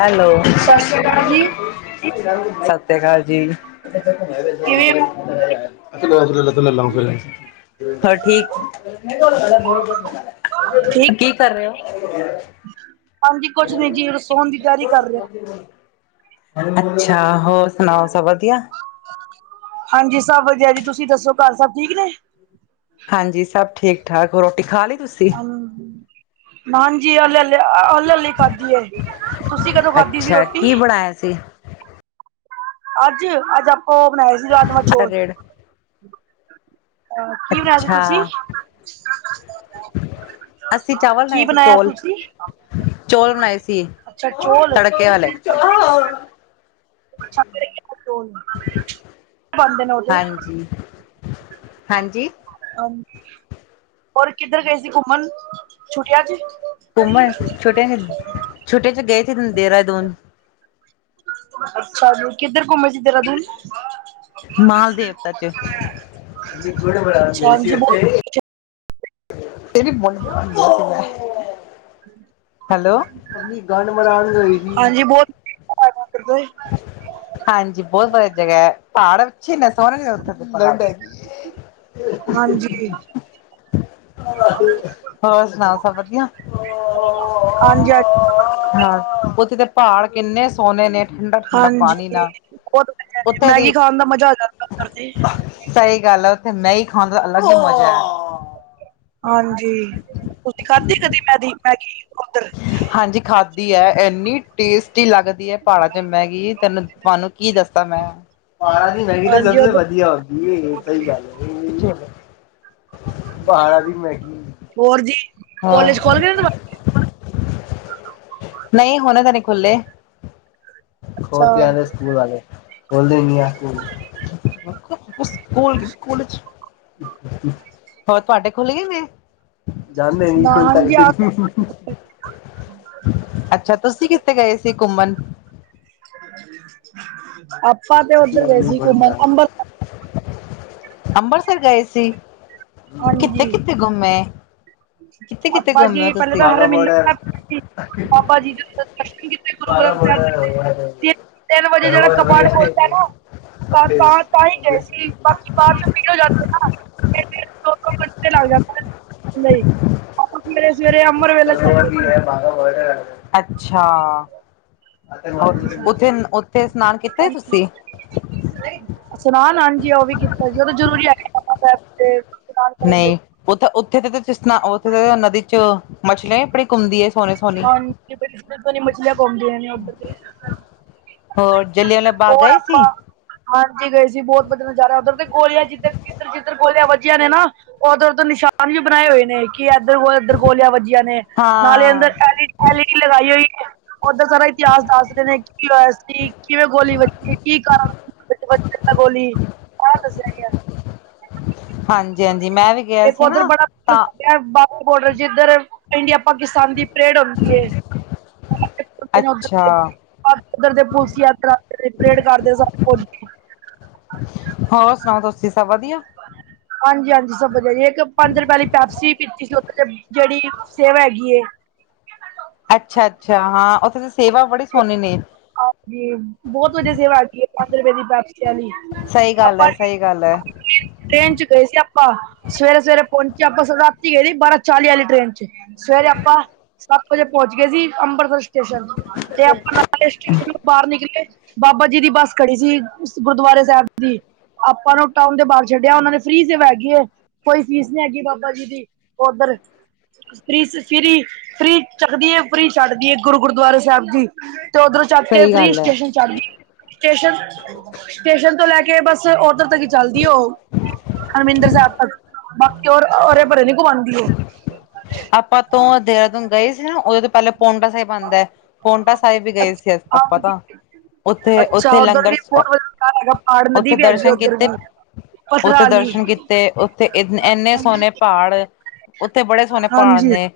Hello ਸਸਸ੍ਰੀ ਅਕਾਲ ਜੀ, ਸਸ ਸ੍ਰੀ ਅਕਾਲ ਜੀ। ਕਿਵੇਂ ਹੋ [inaudible] ਹੋਰ ਠੀਕ, ਠੀਕ ਕੀ ਕਰ ਰਹੇ ਓ? [unintelligible] ਹਾਂਜੀ, ਕੁਛ ਨੀ ਜੀ, ਹੁਣ ਸੋਣ ਦੀ ਤਿਆਰੀ ਕਰ ਰਏ ਆ। ਅੱਛਾ, ਹੋਰ ਸੁਣਾਓ ਸਭ ਵਧੀਆ? ਹਾਂਜੀ, ਸਭ ਵਧੀਆ ਜੀ, ਤੁਸੀਂ ਦੱਸੋ ਘਰ ਸਬ ਠੀਕ ਨੇ? ਹਾਂਜੀ, ਸਭ ਠੀਕ-ਠਾਕ ਹੋਰ ਰੋਟੀ ਖਾਲੀ ਤੁਸੀਂ? [unintelligible] ਨਾ ਜੀ ਹਲੇ, ਹਲੇ, ਹਲੇ, ਹਲੀ ਖਾਧੀ ਏ, ਤੁਸੀਂ ਕਦੋਂ ਖਾਧੀ ਸੀ ਰੋ? ਅੱਛਾ ਕੀ ਬਣਾਇਆ ਸੀ? ਅੱਜ-ਅੱਜ ਆਪਾਂ ਓ ਬਣਾਏ ਸੀ, ਰਾਜਮਾਂਹ ਚੋਲ। ਰੇੜ ਆ ਕੀ ਬਣਾਇਆ ਸੀ ਅੱਛਾ ਤੁਸੀਂ? ਕੀ ਬਣਾਇਆ ਤੁਸੀ? ਚੋਲ ਬਣਾਏ ਸੀ, ਤੜਕੇ ਵਾਲੇ। [inaudible] ਖਾਂਦੇ ਨੇ ਓਹਦੇ ਹਾਂਜੀ ਹਾਂਜੀ ਹ ਹੋਰ ਕਿੱਧਰ ਗਏ ਸੀ ਘੁੰਮਣ, ਛੁੱਟੀਆਂ 'ਚ? ਘੁੰਮਣ, ਛੁੱਟੀਆਂ 'ਚ, ਛੁੱਟੀਆਂ 'ਚ ਗਏ ਸੀ ਦੇਹਰਾਦੂਨ। ਅੱਛਾ ਜੀ, ਕਿੱਧਰ ਘੁੰਮੇ ਸੀ ਦੇਹਰਾਦੂਨ? ਮਾਲ ਦੇਵਤਾ ਚ ਹਾਂਜੀ ਬਹੁਤ [unintelligible] ਹੈਲੋ ਹਾਂਜੀ [unintelligible] ਹਾਂਜੀ ਬਹੁਤ ਵਧੀਆ ਜਗ੍ਹਾ ਏ, ਪਹਾੜ ਅੱਛੇ ਨੇ ਸੋਹਣੇ ਨੇ ਉੱਧਰ। ਲੈਟ ਹੈਗੀ ਏ। ਹਾਂਜੀ ਹੋਰ ਸੁਣਾਓ ਸਭ ਵਧੀਆ ਹਾਂਜੀ ਹਾਂ ਉਹਥੇ ਤਾਂ, ਪਹਾੜ ਕਿੰਨੇ ਸੋਹਣੇੇ ਨੇ, ਠੰਡਾ ਠੰਡਾ ਹਾਂਜੀ ਪਾਣੀ ਨਾਲ, ਉੱਥੇ ਦੀ ਉਹਦੇ, ਸਹੀ ਗੱਲ ਆ, ਉੱਥੇ ਮੈਂਗੀ ਖਾਣ ਦਾ ਅਲੱਗ ਹੀ ਮਜ਼ਾ ਆ। ਹਾਂਜੀ, ਤੁਸੀਂ ਖਾਧੇ ਕਦੇ ਮੈਂਦੀ ਮੈਗੀ ਉੱਧਰ ਹਾਂਜੀ ਖਾਂਦੀ ਹੈ, ਇੰਨੀ ਟੇਸਟੀ ਲੱਗਦੀ ਹੈ ਪਹਾੜਾਂ 'ਚ ਮੈਗੀ, ਤੈਨੂੰ ਤੁਹਾਨੂੰ ਕੀ ਦੱਸਤਾ ਮੈਂ, ਪਹਾੜਾਂ ਦੀ ਮੈਗੀ ਤਾਂ ਹਾਂਜੀ ਸਬ ਨਾਲੋਂ ਉਧਰ ਵਧੀਆ। ਇਹ ਸਹੀ ਗੱਲ ਪਹਾੜਾਂ ਦੀ ਮੈਗੀ ਹੋਰ ਜੀ, ਹਾਂ ਕੋਲੇਜ ਖੋਲ ਗੇ ਨਹੀਂ, ਹੁਣੇ ਤਾਂ ਨਹੀਂ ਖੁੱਲੇ। ਹੋ ਤੇ ਆ ਅੱਛਾ ਸਕੂਲ ਵਾਲੇ, ਬੋਲਦੇ ਹੀ ਨ ਆ ਕੋਲਜ ਹੋਰ ਤੁਹਾਡੇ ਖੁੱਲ ਗਏ ਨੇ? ਜਾਣਦਾ ਨੀ, ਨਾ ਕੋਣ ਹਾਂਜੀ ਤਾਰੀਖ ਆ ਨੂੰ ਅੱਛਾ, ਤੁਸੀਂ ਕਿੱਥੇ ਗਏ ਸੀ ਘੁੰਮਣ? ਆਪਾ ਤੇ ਉੱਧਰ ਗਏ ਸੀ ਘੁੰਮਣ, ਅੰਬਰਸਰ ਅੰਬਰਸਰ ਗਏ ਸੀ, ਕਿੱਥੇ ਹਾਂਜੀ ਕਿੱਥੇ ਘੁੰਮੇ? ਕਿੱਥੇ ਕਿੱਥੇ ਆਪਾਂ ਜੀ ਘੁੰਮੇ ਹੋ ਪਹਿਲੇ ਤੁਸੀਂ ਤਾਂ ਹਰ ਬਾਗਾ ਬੋਡਰ ਮਹੀਨੇ, ਬਾਬਾ ਜੀ ਦੇ ਦਰਸ਼ਨ ਕੀਤੇ, ਗੁਰੂ ਬਾਗਾ ਗ੍ਰੰਥ ਸਾਹਿਬ ਬੋਡਰ ਜੀ ਹੋ ਗਿਆ ਤੇ ਤਿੰਨ- ਤਿੰਨ ਵਜੇ ਜਿਹੜਾ ਸਰੋਵਰ ਕਪਾਟ ਪੈਲ ਵਗੈਰਾ ਤਾਂ, ਤਾਂ ਤਾਂ ਹੀ ਗਏ ਸੀ। ਬਾਕੀ ਬਾਅਦ ਚੋਂ ਵਿ ਭੀੜ ਹੋ ਜਾਂਦੀ ਨਾ, ਦੋ ਦੋ ਘੰਟੇ ਲੱਗ ਜਾਂਦੇ। ਨਹੀਂ, ਆਪਾ ਸਵੇਰੇ ਸਵੇਰੇ ਅੰਮ੍ਰਿਤ ਵੇਲੇ ਚੱਲ ਗਏ ਬਾਅਦ ਸੀ ਚ' ਬਾਗਾਾ ਬੋਰਡਰ ਅੱਛਾ, ਹਾਂਜੀ ਉੱਥੇ ਉੱਥੇ ਸਨਾਨ ਕਿਤਾ ਤੁਸੀਂ ਸਨਾਨ ਹਾਂ ਜੀ ਉਹ ਵੀ ਕੀਤਾ ਸੀ, ਉਹਦੇ ਜਰੂਰੀ ਆ। ਨਹੀਂ, ਉੱਥੇ ਉੱਥੇ ਤਾਂ ਤੁਸੀਂ ਸੁ ਉੱਥੇ ਤਾਂ ਨਦੀ ਚ' ਮਛਲੀਆਂ ਬੜੀ ਘੁੰਮਦੀ ਹੈ। ਸੋਹਣੀ ਸੋਹਣੀ ਹਾਂ ਮਛਲੀਆਂ ਕੁੰਮਦੀਆਂ ਉਥੇ ਤੇ, ਹੋਰ, ਜਲਿਆ ਵਾਲਾ ਬਾਗ ਹੋਰ ਗਏ ਆਪਾਂ ਸੀ? ਹਾਂਜੀ ਗਏ ਸੀ ਬਹੁਤ ਵਧੀਆ ਨਜ਼ਾਰਾ ਉਧਰ ਤੇ, ਗੋਲੀਆਂ ਜਿੱਧਰ ਜਿੱਧਰ, ਜਿੱਧਰ ਗੋਲੀਆਂ ਵੱਜੀਆਂ ਨੇ ਨਾ ਉੱਧਰ ਤੋਂ ਨਿਸ਼ਾਨ ਵੀ ਬਣਾਏ ਹੋਏ ਨੇ, ਕਿ ਇੱਧਰ- ਇਧਰ ਗੋਲੀਆਂ ਵੱਜੀਆਂ ਨੇ ਨਾਲੇ ਅੰਦਰ ਹਾਂ ਐਲਈਡੀ ਲਗਾਈ ਹੋਈ, ਓਦਾਂ ਸਾਰਾ ਇਤਿਹਾਸ ਦੱਸ ਰਹੇ ਨੇ, ਕਿ ਹੋ ਸੀ, ਕਿਵੇਂ ਗੋਲੀ ਵੱਜੀ, ਕੀ ਕਾਰਨ ਵਿੱਚ ਵਜੀ ਗੋਲੀ, ਇਹ ਦੱਸਿਆ ਗਿਆ। ਹਾਂਜੀ ਹਾਂਜੀ ਮੈਂ ਵੀ ਗਿਆ ਇਕ ਸੀ ਉਧਰ ਨਾ ਬੜਾ ਤਾਂ ਫੇਮਸ ਐ ਬਾਗਾ ਬੋਡਰ ਜਿਧਰ ਇੰਡੀਆ ਪਾਕਿਸਤਾਨ ਦੀ ਪਰੇਡ ਹੁੰਦੀ ਏ। ਉੱਥੇ ਨਾ ਉਧਰ ਅੱਛਾ ਚ ਪਾਕ [unintelligible] ਉੱਧਰ ਦੇ ਪੁਲਸੀ ਪਰੇਡ ਕਰਦੇ ਸਨ ਕੁਜ ਹੋਰ ਸੁਣਾਓ ਤੁਸੀਂ ਸਭ ਵਧੀਆ? ਹਾਂਜੀ ਹਾਂਜੀ। ਸਭ ਵਧੀਆ ਜੀ ਇੱਕ ਪੰਜ ਰੁਪਏ ਪੈਪਸੀ ਪੀਤੀ ਸੀ ਉੱਥੇ ਜਿਹੜੀ ਸੇਵਾ ਹੈਗੀ ਏ। ਅੱਛਾ ਅੱਛਾ ਹਾਂ ਉੱਥੇ ਦੀ ਸੇਵਾ ਬੜੀ ਸੁਣੀ ਨੇ। ਹਾਂਜੀ ਬਹੁਤ ਵਧੀਆ ਸੇਵਾ ਹੈਗੀਏ ਪੰਜ ਰੁਪਏ ਦੀ ਪੈਪਸੀ ਵਾਲੀ। ਸਹੀ ਗੱਲ ਆਪਾਂ ਹੈ, ਸਹੀ ਗੱਲ ਹੈ। ਟ੍ਰੇਨ ਚ ਗਏ ਸੀ ਆਪਾਂ ਸਵੇਰੇ -ਸਵੇਰੇ ਪਹੁੰਚੇ ਆਪਾਂ ਰਾਤੀ ਗਏ ਸੀ ਬਾਰਾਂ ਚਾਲੀ ਵਾਲੀ ਟ੍ਰੇਨ ਚ। ਸਵੇਰੇ ਆਪਾਂ ਸੱਤ ਵਜੇ ਪਹੁੰਚ ਗਏ ਸੀ ਅੰਮ੍ਰਿਤਸਰ ਸਟੇਸ਼ਨ ਤੇ ਆਪਾਂ ਨਾਲ ਸਟੇਸ਼ਨ ਤੋਂ ਬਾਹਰ ਨਿਕਲੇ ਬਾਬਾ ਜੀ ਦੀ ਬੱਸ ਖੜੀ ਸੀ ਗੁਰਦੁਆਰੇ ਸਾਹਿਬ ਦੀ। ਆਪਾਂ ਨੂੰ ਟਾਊਨ ਦੇ ਬਾਹਰ ਛੱਡਿਆ ਉਹਨਾਂ ਦੇ ਫ੍ਰਰੀ ਸੇਵਾ ਹੈਗੀ ਏ, ਕੋਈ ਫੀਸ ਨੀ ਹੈਗੀ ਬਾਬਾ ਜੀ ਦੀ। ਉਧਰ ਫਰੀ ਸ, ਫਰੀ, ਫਰੀ ਚੱਕਦੀਏ ਫਰੀ ਛੱਡਦੀਏ ਗੁਰੂ ਗੁਰਦੁਆਰੇ ਸਾਹਿਬ ਦੀ। ਤੇ ਉੱਧਰੋਂ ਚੜ ਕੇ ਸਹੀ ਫ੍ਰਰੀ ਗੱਲ ਹੈ ਸਟੇਸ਼ਨ ਛੜ ਦੀ ਏ, ਸਟੇਸ਼ਨ- ਸਟੇਸ਼ਨ ਤੋਂ ਲੈ ਕੇ ਬਸ ਉਧਰ ਤੱਕ ਚੱਲਦੀ ਓ, ਹਰਿਮਿੰਦਰ ਸਾਹਿਬ ਤੱਕ। ਬਾਕੀ ਔਰ ਅਰੇ ਭਰੇ ਨੀ ਘੁੰਮਉਂਦੀ ਓ। ਆਪਾਂ ਤੋਂ ਦੇਹਰਾਦੂਨ ਗਏ ਸੀ ਨਾ ਉਹਦੇ ਤੋਂ ਪਹਿਲਾਂ ਪੋਂਟਾ ਸਾਹਿਬ ਬਣਦਾ ਐ, ਪੋਨਟਾ ਸਾਹਿਬ ਵੀ ਗਏ ਸੀ ਆਪਾਂ ਤਾਂ। ਹਾਂਜੀ ਉੱਥੇ ਅੱਛਾ ਉੱਥੇ ਉੱਧਰ ਲੰਗਰ ਵੀ ਬਹੁਤ ਵਧੀਆ ਹੈਗਾ ਪਾੜ ਨਦੀ ਉੱਥੇ ਵੀ ਹੈਗੀ ਦਰਸ਼ਨ ਉੱਧਰ ਕੀਤੇ ਵੀ। ਪਥਰਾ ਉੱਥੇ ਆਲੀ ਦਰਸ਼ਨ ਕੀਤੇ ਉੱਥੇ ਇ-ਇੰਨੇ ਸੋਹਣੇ ਪਹਾੜ, ਉੱਥੇ ਬੜੇ ਸੋਹਣੇ ਪਹਾੜ ਹਾਂਜੀ ਨੇ,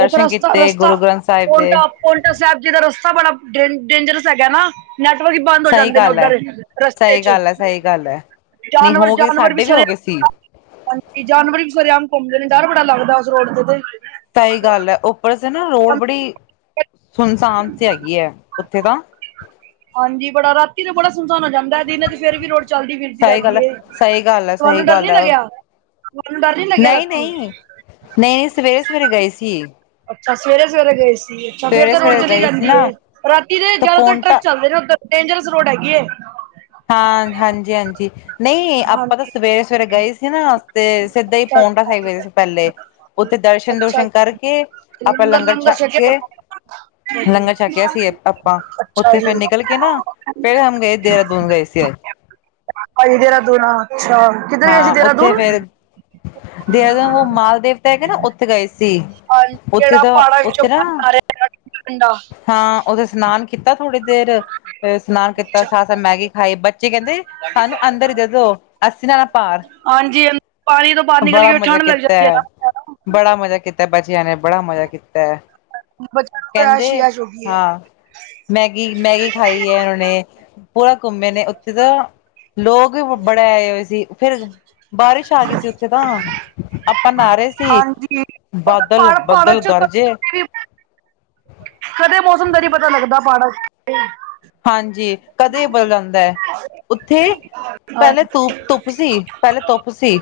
ਦਰਸ਼ਨ ਕੀਤੇ ਗੁਰੂ ਗ੍ਰੰਥ ਸਾਹਿਬ ਦੇ। ਪੌਂਟਾ ਸਾਹਿਬ ਜੀ ਦਾ ਰਸਤਾ ਬੜਾ ਡੇ- ਡੇਂਜਰਸ ਹੈਗਾ ਨਾ। ਨੈਟਵਰਕ ਈ ਬੰਦ ਹੋ ਸਹੀ ਜਾਂਦੇ ਨੇ ਗੱਲ ਹੈ ਉੱਧਰ ਰਸਤੇ ਸਹੀ ਚ। ਗੱਲ ਹੈ ਸਹੀ ਗੱਲ ਹੈ ਨਹੀਂ ਜਾਨਵਰ- ਹੋ ਗਏ ਜਾਨਵਰ ਵੀ ਸਾਡੇ ਸਾਰੇ ਹੋ ਗਏ [unintelligible] ਸੀ ਹਾਂਜੀ ਜਾਨਵਰ ਵੀ ਸਵੇਰੇ ਆਮ ਘੁੰਮਦੇ ਨੇ ਡਰ ਬੜਾ ਲੱਗਦਾ ਉਸ ਰੋਡ ਤੇ ਤੇ। ਸਹੀ ਗੱਲ ਹੈ ਉੱਪਰ ਸੇ ਨਾ ਰੋਡ ਬੜੀ, ਸੁਨਸਾਨ ਸੀ ਹੈਗੀ ਹੈ ਉੱਥੇ ਤਾਂ। ਹਾਂਜੀ ਬੜਾ ਰਾਤੀ ਤੇ ਬੜਾ ਸੁਨਸਾਨ ਹੋ ਜਾਂਦਾ ਦਿਨ ਚ ਫੇਰ ਵੀ ਰੋਡ ਚੱਲਦੀ ਫਿਰਦੀ ਸਹੀ ਗੱਲ ਰਹਦੀ ਹੈ ਏ। ਸਹੀ ਗੱਲ ਹੈ ਤੁਹਾਨੂੰ ਡਰ ਨੀ ਲੱਗਿਆ? ਤੁਹਾਨੂੰ ਡਰ ਨ ਨਈ ਨਈ, ਨਈ ਸਵੇਰੇ- ਸਵੇਰੇ ਗਏ ਸੀ। ਅੱਛਾ ਸਵੇਰੇ-ਸਵੇਰੇ ਗਏ ਸੀ ਅੱਛਾ ਫੇਰ ਸਵੇਰੇ ਤਾਂ ਰੋਡ ਸਵੇਰੇ ਚਲੀ ਗਏ ਸੀ ਜਾਂਦੀ ਨਾ ਹੈ ਰਾਤੀ ਦੇ ਤਾਂ ਜਿਆਦਾਤਰ ਟਰੱਕ ਪੌਂਟਾ ਚੱਲਦੇ ਨੇ ਉੱਧਰ ਡੇਂਜਰਸ ਰੋਡ ਹੈਗੀ ਏ। ਹਾਂ ਹਾਂਜੀ ਹਾਂਜੀ। ਨਈ ਆਪਾਂ ਤਾਂ ਹਾਂਜੀ। ਸਵੇਰੇ -ਸਵੇਰੇ ਗਏ ਸੀ ਨਾ ਤੇ ਸਿੱਧਾ ਹੀ ਅੱਛਾ ਪੋਟਾ ਸਾਹੀਬ ਗੇ ਸੀ ਪਹਿਲੇ ਉੱਥੇ ਦਰਸ਼ਨ- ਅੱਛਾ ਅੱਛਾ ਦੂਰਸ਼ਨ ਕਰਕੇ ਆਪਾਂ ਲੰਗਰ ਛੱਕ ਛਕਿਆ ਕੇ ਅੱਛਾ ਲੰਗਰ ਜੀ ਛੱਕਿਆ ਸੀ ਆਪਾਂ, ਅੱਛਾ ਉੱਥੇ ਜੀ ਫੇਰ ਨਿਕਲ ਕੇ ਨਾ ਫੇਰ ਹਮ ਨੇ ਦੇਰਾਦੂਨ ਦੂਨ ਗਏ ਸੀ ਏ। ਹਾਜੀ ਦੇਹਰਾਦੂਨ ਅੱਛਾ ਕਿੱਧਰ ਗੇ ਸੀ ਹਾਂ ਉੱਥੇ ਦੇਹਰਾਦੂਨ। ਫੇਰ ਦੇਹਰਾਦੂਨ ਉਹ ਮਾਲਦੇਵ ਤੇ ਹੈਗੇ ਨਾ ਉੱਥੇ ਗਏ ਸੀ। ਹਾਂਜੀ ਉੱਥੇ ਜਿਹੜਾ ਤਾਂ ਪਹਾੜਾਂ ਵਿੱਚੋਂ ਉੱਥੇ ਨਾ ਪਾਣੀ ਆ ਰਿਹਾ ਇੰਨਾ ਠੰਡਾ। ਹਾਂ ਉਥੇ ਇਸ਼ਨਾਨ ਕੀਤਾ ਥੋੜ੍ਹੀ ਦੇਰ ਤੇ ਇਸ਼ਨਾਨ ਕੀਤਾ ਅੱਛਾ ਸਾਥ-ਸਾਥ ਮੈਗੀ ਖਾਈ, ਬੱਚੇ ਕਹਿੰਦੇ ਸਾਨੂੰ ਅੰਦਰ ਈ ਦੇ ਦੋ। ਅੱਸੀ ਨਾ ਭਾਰ, ਹਾਂਜੀ ਪਾਣੀ ਤੋਂ ਬਾਹਰ ਨਿਕਲ ਬੜਾ ਕੇ ਮਜਾ ਠੰਢ ਲੱਗ ਕੀਤਾ ਜਾਂਦੀ ਹੈ ਆ। ਨਾ ਬੜਾ ਮਜਾ ਕੀਤੈ ਬਚੇਆਂ ਨੇ, ਬੜਾ ਮਜਾ ਕੀਤੈ। [inaudible] ਤੇ ਗਈ ਹੈ ਹਾਂ, ਮੈਗੀ, ਮੈਗੀ ਖਾਈ ਐ ਹਣੇ। ਪੂਰਾ ਘੁੰਮੇ ਨੇ ਉੱਥੇ ਤਾਂ, ਲੋਗ ਵੀ ਬੜੇ ਆਏ ਹੋਏ ਸੀ, ਫੇ ਬਾਰਿਸ਼ ਆਗੀ ਸੀ ਉਥੇ ਤਾਂ, ਆਪਾਂ ਨਾਅ ਰੇ ਸੀ। ਹਾਂਜੀ ਪਹਾੜ ਪਹਾੜਾਂ ਬਾਦੱਲ-ਬੱਦਲ ਚ ਗਰਜੇ ਕਦੇ ਵੀ ਕਦੇ ਮੌਸਮ ਦਾ ਨੀ ਪਤਾ ਲੱਗਦਾ ਪ੍ਹਾੜਾ ਚ ਤੇ। ਹਾਂਜੀ, ਕਦੇ ਬਦਲ ਜਾਂਦੈ ਉਥੇ ਹਾਂ ਪ੍ਹੈਲੇ ਤੁੱਪ, ਧੁੱਪ ਸੀ, ਪ੍ਹੈਲੇ ਧੁੱਪ ਸੀ।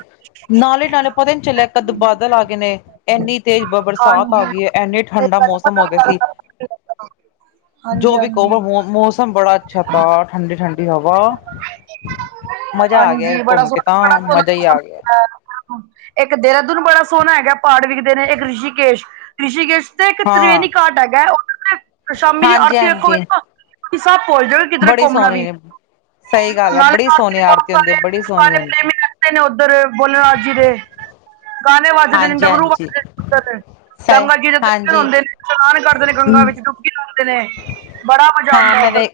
ਨਾਲੇ-ਨਾਲੇ ਪਤਾ ਈ ਨੀ ਚੱਲੇਆ ਕੱਦ ਬਾਦਲ ਆਗੇ ਨੇ। ਐਨੀ ਤੇਜ ਬ ਬਰਸਾਤ ਹਾਂਜੀ ਆਗੀ ਏ, ਐਨੇ ਇਹ ਠੰਡਾ ਗੱਲ ਮੌਸਮ ਹੋ ਗੇਆ ਪਤਾ ਸੀ, ਨੀ ਲੱਗਦਾ ਹਾਂਜੀ ਜੋ ਵੀ ਕੋਵੋ ਹਾਂਜੀ ਮੌ, ਮੌਸ ਸਮ ਬੜਾ ਅੱਛਾ ਤਾ ਠੰਡੀ-ਠੰਡੀ ਹਵਾ ਮਜਾ ਆ ਗੇਆ ਘੁੰਮ ਕੇ ਤਾਂ, ਮਜਾ ਈ ਆ ਗੇਐ। [unintelligible] ਏੱਕ ਦੇਹਰਾਦੂਨ ਬੜਾ ਸੋਨਾ ਹੈਗੈ, ਪ੍ਹਾੜ ਵਿਖਦੇ ਨੇ, ਏੱਕ ਰਿਸ਼ੀਕੇਸ਼। ਰਿਸ਼ੀਕੇਸ਼ ਤੇ ਹਾਂ ਤ੍ਰਿਵੇਨੀ ਘਾਟ ਹੈਗੈ, ਓਤੇ ਸ਼ਾਮੀ ਦੀ ਹਾਂਜੀ ਆਰਤੀ ਵੇਖੋਗੇ ਹਾਂਜੀ ਨਾ, ਤੂਸੀ ਸੱਬ ਭੋਲ ਜੋਗੇ ਕਿੱਦਰੇ ਬੜੀ ਘੁੰਮਨਾ ਵੀ, ਸੋਹਣੀ ਨੇ ਸਹੀ ਗੱਲ ਹੈ ਨਾਲੇ ਬੜੀ ਸੋਹਣੀ ਆਰਤੀ ਹੁੰਦੀ ਹੈ ਬੜੀ ਸੋਹਣੀ ਹੁੰਦੀ [unintelligible] [unintelligible] ਨੇ ਓਦੱਰ, ਬੋਲੇਨਾਥ ਜੀ ਦੇ। ਗਾਨੇ ਵਾੱਜਦੇ ਨੇ, ਹਾਂਜੀ ਡੰਮਰੂ ਹਾਂਜੀ ਵਾੱਜਦੇ ਨੇ ਓਦੱਰ, ਸ ਗੰਗਾ ਜੀ ਦੇ ਦਰਸ਼ਨ ਹਾਂਜੀ ਹੁੰਦੇ ਨੇ। ਇਸ਼ਨਾਨ ਕਾਰਦੇ ਨੇ ਗੰਗਾਂ ਵਿੱਚ, ਡੁੱਬਕੀ ਲਾਂਦੇ ਨੇ, ਬੜਾ ਮਜਾ ਹਾਂ ਆਂਦੈ ਮੈਂ ਓਦੱਰ। ਵੇ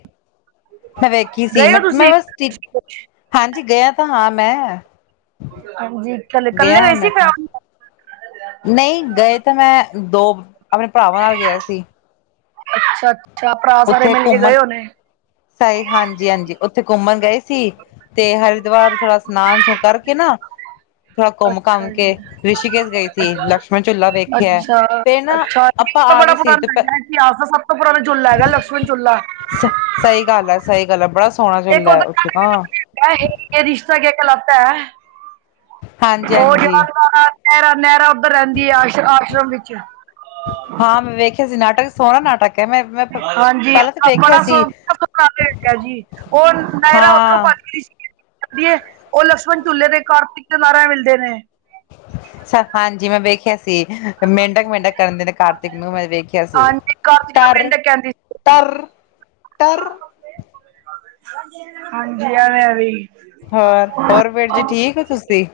ਮੈਂ ਵੇਖੀ ਸੀ, ਮੈਂ ਬਾੱਸ ਟੀ ਤੁਸੀਂ ਹਾਂਜੀ, ਗੇਆ ਤਾਂ ਹਾਂ ਮੈਂ। ਹਾਂਜੀ, ਕੱਲੇ-ਕੱਲੇ ਗਿਆ ਗਏ ਸੀ, ਮੈਂ ਤਾਂ ਫੈਮਿਲੀ? ਨਹੀਂ ਗਏ ਤਾਂ ਮੈਂ, ਦੋ ਅਪਨੇ ਭਰਾਵਾਂ ਨਾਲ ਗੇਆ ਸੀ। ਅੱਛਾ-ਅੱਛਾ ਭਰਾ ਸਾਰੇ ਮਿਲ ਕੇ ਗਏ ਹੋਨੇ। ਸਈ, ਹਾਂਨ। ਜੀ, ਹਾਂਜੀ ਉਥੇ ਘੁੰਮਨ ਗਏ ਸੀ, ਤੇ ਹਰਿਦੁਆਰ ਥੋੜਾ ਸਨਾਨ-ਸੂ ਕਾਰਕੇ ਨਾ ਥੋੜਾ ਘੁੰਮ-ਘਾੱਮ ਅੱਛਾ ਕੇ ਜੀ ਰਿਸ਼ੀਕੇਸ਼ ਗਏ ਸੀ, ਅੱਛਾ ਲਕਸ਼ਮਣ ਝੁਲਾ ਵੇਖੇਐ, ਅੱਛਾ ਫੇਰ ਨਾ [unintelligible] ਆਪਾਂ ਤਾਂ ਆ ਬੜਾ ਗਏ ਸੀ ਤੇ ਪੁਰਾਨਾ ਹੈਗੈ, ਇਤਿਹਾਸ ਦਾ ਸਬ ਤੋਂ ਪੁਰਾਨਾ ਝੂੱਲਾ ਹੈਗੈ, ਲਕਸ਼ਮਨ ਝੂੱਲਾ। ਸ ਸਈ ਗੱਲ ਐ, ਸਈ ਗੱਲ ਐ, ਬੜਾ ਸੋਣਾ ਝੂਲਾ ਐ ਉਥੇ ਤਾਂ। ਐ ਹੈੇ ਏ ਰਿਸ਼ਤਾ ਕੇਆ ਕੈਹਲਾਤਾ ਹੈ। ਹਾਂਜੀ ਹਾਂਜੀ। ਨੇਹਰਾਂ-ਨੇਹਰਾਂ ਉਦੱਰ ਰੈਂਦੀ ਏ ਆਸ਼, ਆਸ਼ਰਮ ਵਿੱਚ। ਹਾਂ ਮੈਂ ਵੇਖੇਆ ਸੀ ਨਾਟਕ, ਸੋਣਾ ਨਾਟਕ ਏ, ਮੈਂ ਮੈਂ ਹਾਂਜੀ, ਪਹਿਲਾਂ ਤਾਂ ਵੇਖਿਆ ਸੀ [unintelligible] ਓ ਨਾਏਰਾ ਓਦਰੋਂ ਹਾਂ ਭਾੱਜ ਗੀ ਸੀ। ਜਾਂਦੀਏ, ਓ ਲਕਸ਼ਮਣ ਝੁਲੇ ਤੇ ਕਾਰਤਿਕ ਤੇ ਨਾਏਰਾ ਮਿਲਦੇ ਨੇ। ਹਾਂਜੀ, ਮੈਂ ਵੇਖੇਆ ਸੀ। ਮੇਂਢਕ-ਮੇਂਢਕ ਕਰਨ ਦੇ ਨੇ ਕਾਰਤਿਕ ਨੂੰ, ਮੈਂ ਵੇਖੇਆ ਸੀ, ਹਾਂਜੀ ਕਾਰਤਿਕਾ ਟਰ ਪਿੰਡ ਕਹਿੰਦੀ ਸੀ ਟਰ-ਟਰ। ਹਾਂਜੀ, ਐਵੇਂ-ਐਵੇ ਈ। ਹੋਰ, ਹੋਰ ਵੀਰ ਜੀ ਠੀਕ ਤੂਸੀ?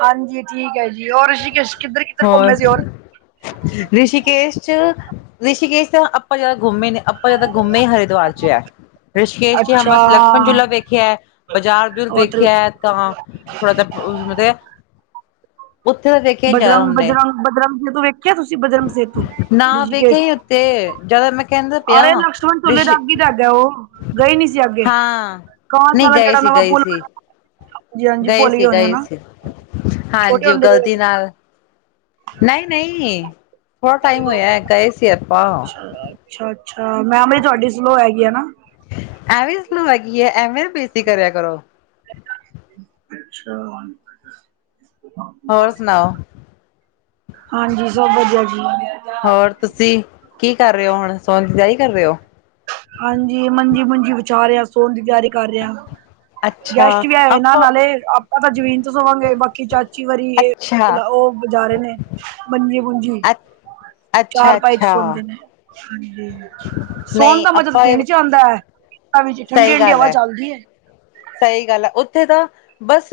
ਹਾਂਜੀ ਠੀਕ ਐ ਜੀ, ਔਰ ਰਿਸ਼ੀਕੇਸ਼ ਕਿੱਧਰ ਕਿੱਧਰ ਘੁੰਮੇ ਹੋਰ? ਸੀ ਰਿਸ਼ੀਕੇਸ਼ 'ਚ, ਰਿਸ਼ੀਕੇਸ਼ ਤਾਂ ਆਪਾਂ ਜਾ ਘੁੰਮੇ ਨੀ। ਬਹੁਤ ਜ਼ਿਆਦਾ ਘੁੰਮੇ ਹੀ ਹਰਿਦੁਵਾਰ 'ਚ ਹੈ। ਰਿਸ਼ਕੇਸ਼ ਜੀ ਅੱਛਾ ਬਸ ਲਕਸ਼ਮਣ ਝੁਲਾ ਵੇਖਿਆ ਹੈ, ਬਾਜ਼ਾਰ ਬੁਜੁਰ ਉਧਰ ਵੇਖਿਆ ਹੈ ਤਾਂ ਥੋੜਾ ਜਿਹਾ ਮਤਲਬ, ਉੱਥੇ ਦਾ ਦੇਖ ਬਜਰੰਗ, ਬਜਰੰਗ, ਬਜਰੰਗ ਜ ਤੋਂ ਵੇਖ ਦੇਖਿਆ ਤੁਸੀਂ ਬਜਰਗ ਸੇਤੂ, ਨਾ ਰਿਸ਼ੀਕੇਸ਼ ਵੇਖਿਆ ਚ', ਹੀ ਉੱਥੇ ਜਿਆਦਾ ਮੈਂ ਕਹਿੰਦਾ ਪਿਆ ਅਰੇ ਲਕਸ਼ਮਣ ਝੁਲੇ ਦਾ ਰਿਸ਼ੀ ਅੱਗੇ ਹੀ ਦ ਹੈਗਾ ਉਹ, ਗਏ ਨੀ ਸੀ ਅੱਗੇ‌ ਹਾਂ, ਨਹੀਂ ਗਏ ਸੀ, ਗਈ ਸੀ। ਹਾਂਜੀ ਹਾਂਜੀ ਗਏ ਭੁੱਲ ਸੀ, ਹੋਣੇ ਗਏ ਹਨਾ ਸੀ, ਛੋਟੇ ਹਾਂਜੀ ਉਹ ਹੁੰਦੇ ਗਏ ਗਲਤੀ ਹੋਣੇ ਨਾਲ ਨਹੀਂ ਨਹੀਂ, ਥੋੜਾ ਟਾਈਮ ਹੋਇਆ ਗਏ ਸੀ ਆਪਾਂ। ਅੱਛਾ ਅੱਛਾ ਅੱਛਾ, ਮੈਮਰੀ ਤੁਹਾਡੀ ਸਲੋ ਹੈਗੀ ਆ ਨਾ। ਐਵੇਂ ਸਲੂ ਹੈਗੀ ਹੈ, ਐਵੇਂ ਨਾ ਬੇਸਤੀ ਕਰਿਆ ਕਰੋ। ਅੱਛਾ। ਹੋਰ ਸੁਣਾਓ ਹਾਂਜੀ, ਸਭ ਵਧੀਆ ਜੀ। ਹੋਰ ਤੁਸੀਂ ਕੀ ਕਰ ਰਹੇ ਹੋ ਹੁਣ? ਸੋਨ ਦੀ ਤਿਆਰੀ ਕਰ ਰਹੇ ਹੋ। ਹਾਂਜੀ, ਮੰਜੀ- ਮੂੰਜੀ ਬਛਾ ਰਿਹਾ ਆ, ਸੋਣ ਦੀ ਤਿਆਰੀ ਕਰ ਰਹੇ ਹਾਂ। ਅੱਛਾ ਗੈਸਟ ਵੀ ਆਏ ਨਾ ਆਪਾਂ ਨਾਲੇ, ਆਪਾਂ ਤਾਂ ਜ਼ਮੀਨ ਤੋਂ ਸਵਾਂਗੇ, ਬਾਕੀ ਚਾਚੀ ਵਾਰੀ ਅੱਛਾ ਉਹ ਬਿਜਾਰੇ ਨੇ ਮੰਜੀ ਮੂੰਜੀ ਅੱਛਾ ਚਾਰ ਪਾਈ 'ਚ ਅੱਛਾ ਸੋਦੇ ਨੇ, ਹਾਂਜੀ, ਸੋਣ ਨਹੀਂ ਦਾ ਮਜ਼ਾ ਤਾ ਆਪਾਂ ਪਿੰਡ 'ਚ ਆਉਂਦਾ ਹੈ, ਖੇਤਾ ਵਿਚ ਠੰਡੀ ਸਹੀ ਠੰਡੀ ਗੱਲ ਹਵਾ ਹੈ ਚੱਲਦੀ ਏ। ਸਹੀ ਗੱਲ ਆ, ਉੱਥੇ ਤਾਂ ਬਸ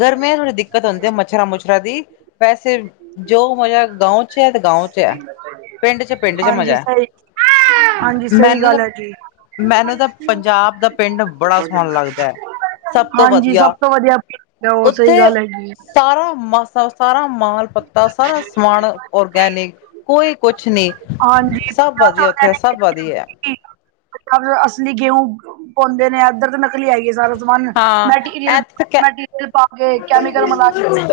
ਗਰਮੀਆਂ 'ਚ ਥੋੜ੍ਹੀ ਦਿੱਕਤ ਆਉਦੀ ਮੱਛਰਾਂ- ਮੁਛਰਾਂ ਦੀ, ਵੈਸੇ ਜੋ ਮਜ਼ਾ ਗਾਓਂ 'ਚ ਹੈ ਗਾਓ 'ਚ ਹੈ, ਪਿੰਡ 'ਚ, ਪਿੰਡ 'ਚ ਹਾਂਜੀ ਮਜ਼ਾ ਸਹੀ ਹੈ। ਹਾਂਜੀ ਸਹੀ ਮੈਨੂੰ ਤਾਂ, ਗੱਲ ਹੈ ਜੀ ਮੈਨੂੰ ਤਾਂ, ਪੰਜਾਬ ਦਾ ਪਿੰਡ ਬੜਾ ਸੋਹਣਾ ਲੱਗਦਾ। ਸਭ ਤੋਂ ਹਾਂਜੀ ਵਧੀਆ, ਸਭ ਤੋਂ ਵਧੀਆ ਉਹ ਸਹੀ ਉੱਥੇ ਗੱਲ ਹੈਗੀ ਹੈ ਸਾਰਾ ਮਸਤ ਸ ਸਾਰਾ ਮਾਲ ਪੱਤਾ, ਸਾਰਾ ਸਮਾਨ ਔਰਗੈਨਿਕ, ਕੋਈ ਕੁਛ ਨੀ। ਸਭ ਵਧੀਆ ਉੱਥੇ ਸਭ ਵਧੀਆ [unintelligible] ਅਸਲੀ ਗੇਹੂ ਪਾਉਂਦੇ ਨੇ, ਇੱਧਰ ਤੇ ਨਕਲੀ ਹੈ ਸਾਰਾ ਸਮਾਨ ਹਾਂ ਮੈਟੀਰੀਅਲ- ਐਥੇ ਮੈਟੀਰੀਅਲ ਪਾ ਕੈਮੀਕਲ ਮਿਲਾ ਕੇ,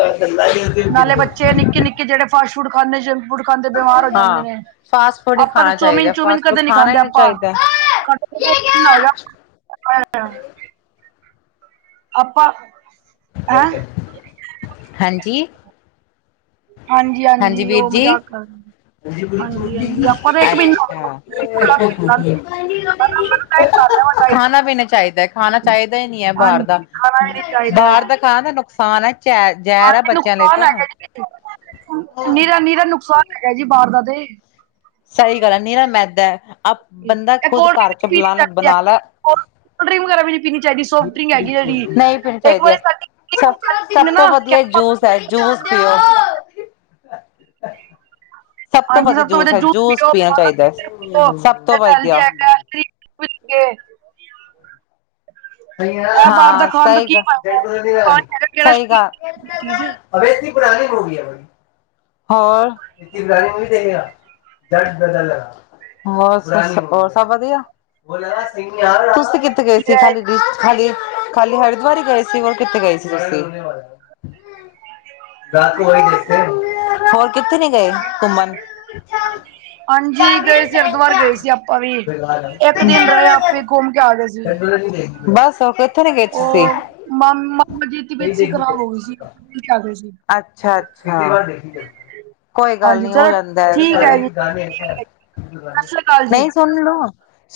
ਨਾਲੇ ਤਾਂ ਬੱਚੇ ਨਿਕੇ ਨਿੱਕੇ ਨਿੱਕੇ ਜਿਹੜੇ ਫਾਸਟ ਫੂਡ ਖਾਂਦੇ, ਜੰਕ ਫੂਡ ਖਾਂਦੇ ਬਿਮਾਰ ਹੋ ਜਾਂਦੇ ਹਾਂ ਨੇ। ਫਾਸਟ ਫੂਡ ਨਹੀਂ ਆਪਾਂ ਤਾਂ, ਖਾਣਾ ਚੌਮੀਨ- ਚਾਹੀਦਾ ਚੌਮਿਨ ਫਾਸਟ ਫੂਡ ਕਦੇ ਨਹੀਂ ਖਾਣਾ ਖਾਂਦੇ ਹੀ ਆਪਾਂ। ਚਾਹੀਦਾ। [unintelligible] ਅਪਾਂ ਹਾਂਜੀ। ਹਾਂਜੀ, ਹਾਂਜੀ ਉਹ ਮਜ਼ਾਕ ਕਰ ਰਹੇ ਹੈਂ। [unintelligible] ਅਛਾ ਗਿਆ, ਪੂਰਾ ਤਿੰਨ ਦਿਨ। ਮੈਂ ਡਾਈਟ ਕਰ ਲਿਆ, ਮੈਂ ਡਾਈਟ ਖਾਣਾ ਵੀ ਨਹੀਂ ਚਾਹੀਦਾ, ਖਾਣਾ ਚਾਹੀਦਾ ਹੀ ਨਹੀਂ ਹੈ, ਬਾਹਰ ਹਾਂਜੀ ਦਾ। ਖਾਣਾ ਵੀ ਨੀ ਚਾਹੀਦਾ ਹੈ ਬਾਹਰ ਦਾ ਖਾਣਾ ਨੁਕਸਾਨ ਹੈੈ, ਜ਼ਹਿਰ- ਜ਼ਹਿਰ ਆ ਬੱਚਿਆਂ ਲਈ ਤਾਂ। ਨੀਰਾ, ਨੀਰਾ ਨੁਕਸਾਨ ਹੈਗਾ ਜੀ, ਬਾਹਰ ਦਾ ਤੇ। ਸਹੀ ਗੱਲ ਹੈ, ਨਿਰਾ ਮੈਦਾ ਹੈ, ਆਪ ਬੰਦਾ ਇਹ ਖੁਦ ਕੋਲਡ ਘਰ 'ਚ ਬੁਲਾ ਬਣਾ ਲਾ। [inaudible] ਕੋਲ ਡਰਿੰਕ ਵੀ ਨਹੀ ਪੀਣੀ ਚਾਹੀਦੀ। ਨਹੀਂ ਪੀਣੀ ਚਾਹੀਦੀ ਹੈ। ਫਿਰ ਜੂਸ ਪਿਯੋ। ਸਭ ਤੋਂ ਵਧੀਆ ਜੂਸ ਹੈ, ਜੂਸ ਪੀਣਾ ਚਾਹੀਦਾ ਹੈ, ਸਭ ਤੋਂ ਹੈਲਦੀ ਵਧੀਆ। ਹੈਗਾ [unintelligible] ਬਾਹਰ ਦਾ ਹਾਂ, ਖਾਣ ਤੋਂ ਸਹੀ ਕੀ ਗੱਲ, ਫਾਇਦਾ ਪਾਣੀ ਹੈਗਾ ਕਿਹੜਾ ਸਹੀ ਗੱਲ। ਚੀਜ਼ [unintelligible] ਹੋਰ। ਮੋਸਮ, ਸਭ ਵਧੀਆ ਤੁਸੀ ਕਿੱਥੇ ਗਏ ਸੀ, ਖਾਲੀ ਦਿਨ 'ਚ ਖਾਲੀ, ਖਾਲੀ, ਹਰਿਦਵਾਰ ਹੀ ਗਏ ਸੀ, ਹੋਰ ਕਿੱਥੇ ਗਏ ਸੀ ਤੁਸੀਂ। ਹੋਰ ਕਿੱਥੇ ਨੀ ਗਏ, ਘੁੰਮਣ। ਹਾਂਜੀ ਗਏ ਸੀ, ਹਰਿਦੁਵਾਰ ਗਏ ਸੀ ਆਪਾਂ ਵੀ, ਇੱਕ ਦਿਨ ਰਹੇ, ਆਪੇ ਘੁੰਮ ਕੇ ਆ ਗਏ ਸੀ। ਬੱਸ, ਓਕੇ। ਉਹ ਮਾਮ ਮਾਮਾ ਜੀ ਦੀ, ਤਬੀਅਤ ਖ਼ਰਾਬ ਹੋ ਗਈ ਸੀ, ਜਲਦੀ ਆ ਗਈ ਸੀ। ਅੱਛਾ- ਅੱਛਾ। ਕੋਈ ਗੱਲ ਹਾਂਜੀ ਨੀ, ਹੋ ਚਲੋ ਜਾਂਦਾ ਹੈ ਠੀਕ ਜੀ ਐਸੇ। ਠੀਕ ਹੈ ਜੀ। ਸਤਿ ਸ੍ਰੀ ਅਕਾਲ ਜੀ ਨਹੀਂ ਸੁਨ ਲਓ।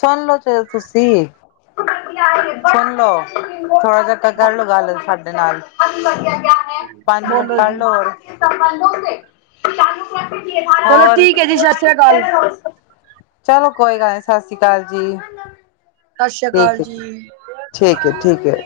ਸੁਣ ਲਓ ਚਲੋ ਤੁਸੀਂ, ਸੁਣ ਲੋੋ, ਥੋੜਾ ਜਿਹਾ। ਕਰਲੋ ਗੱਲ ਸਾਡੇ ਨਾਲ, ਪੰਜ ਮਿੰਟ ਬੋਲੋ ਜੀ। ਕਰਲੋ ਹੋਰ। [unintelligible] ਚਲੋ ਹੋਰ ਠੀਕ ਹੈ ਜੀ ਸਤਿ ਸ੍ਰੀ ਅਕਾਲ ਸਤਿ ਚਲੋ ਕੋਈ ਗੱਲ ਨਹੀਂ, ਸਤਿ ਸ਼੍ਰੀ ਅਕਾਲ ਜੀ। ਸਤਿ ਸ਼੍ਰੀ ਅਕਾਲ ਠੀਕ ਹੈ ਜੀ। ਠੀਕ ਹੈ, ਠੀਕ ਹੈ।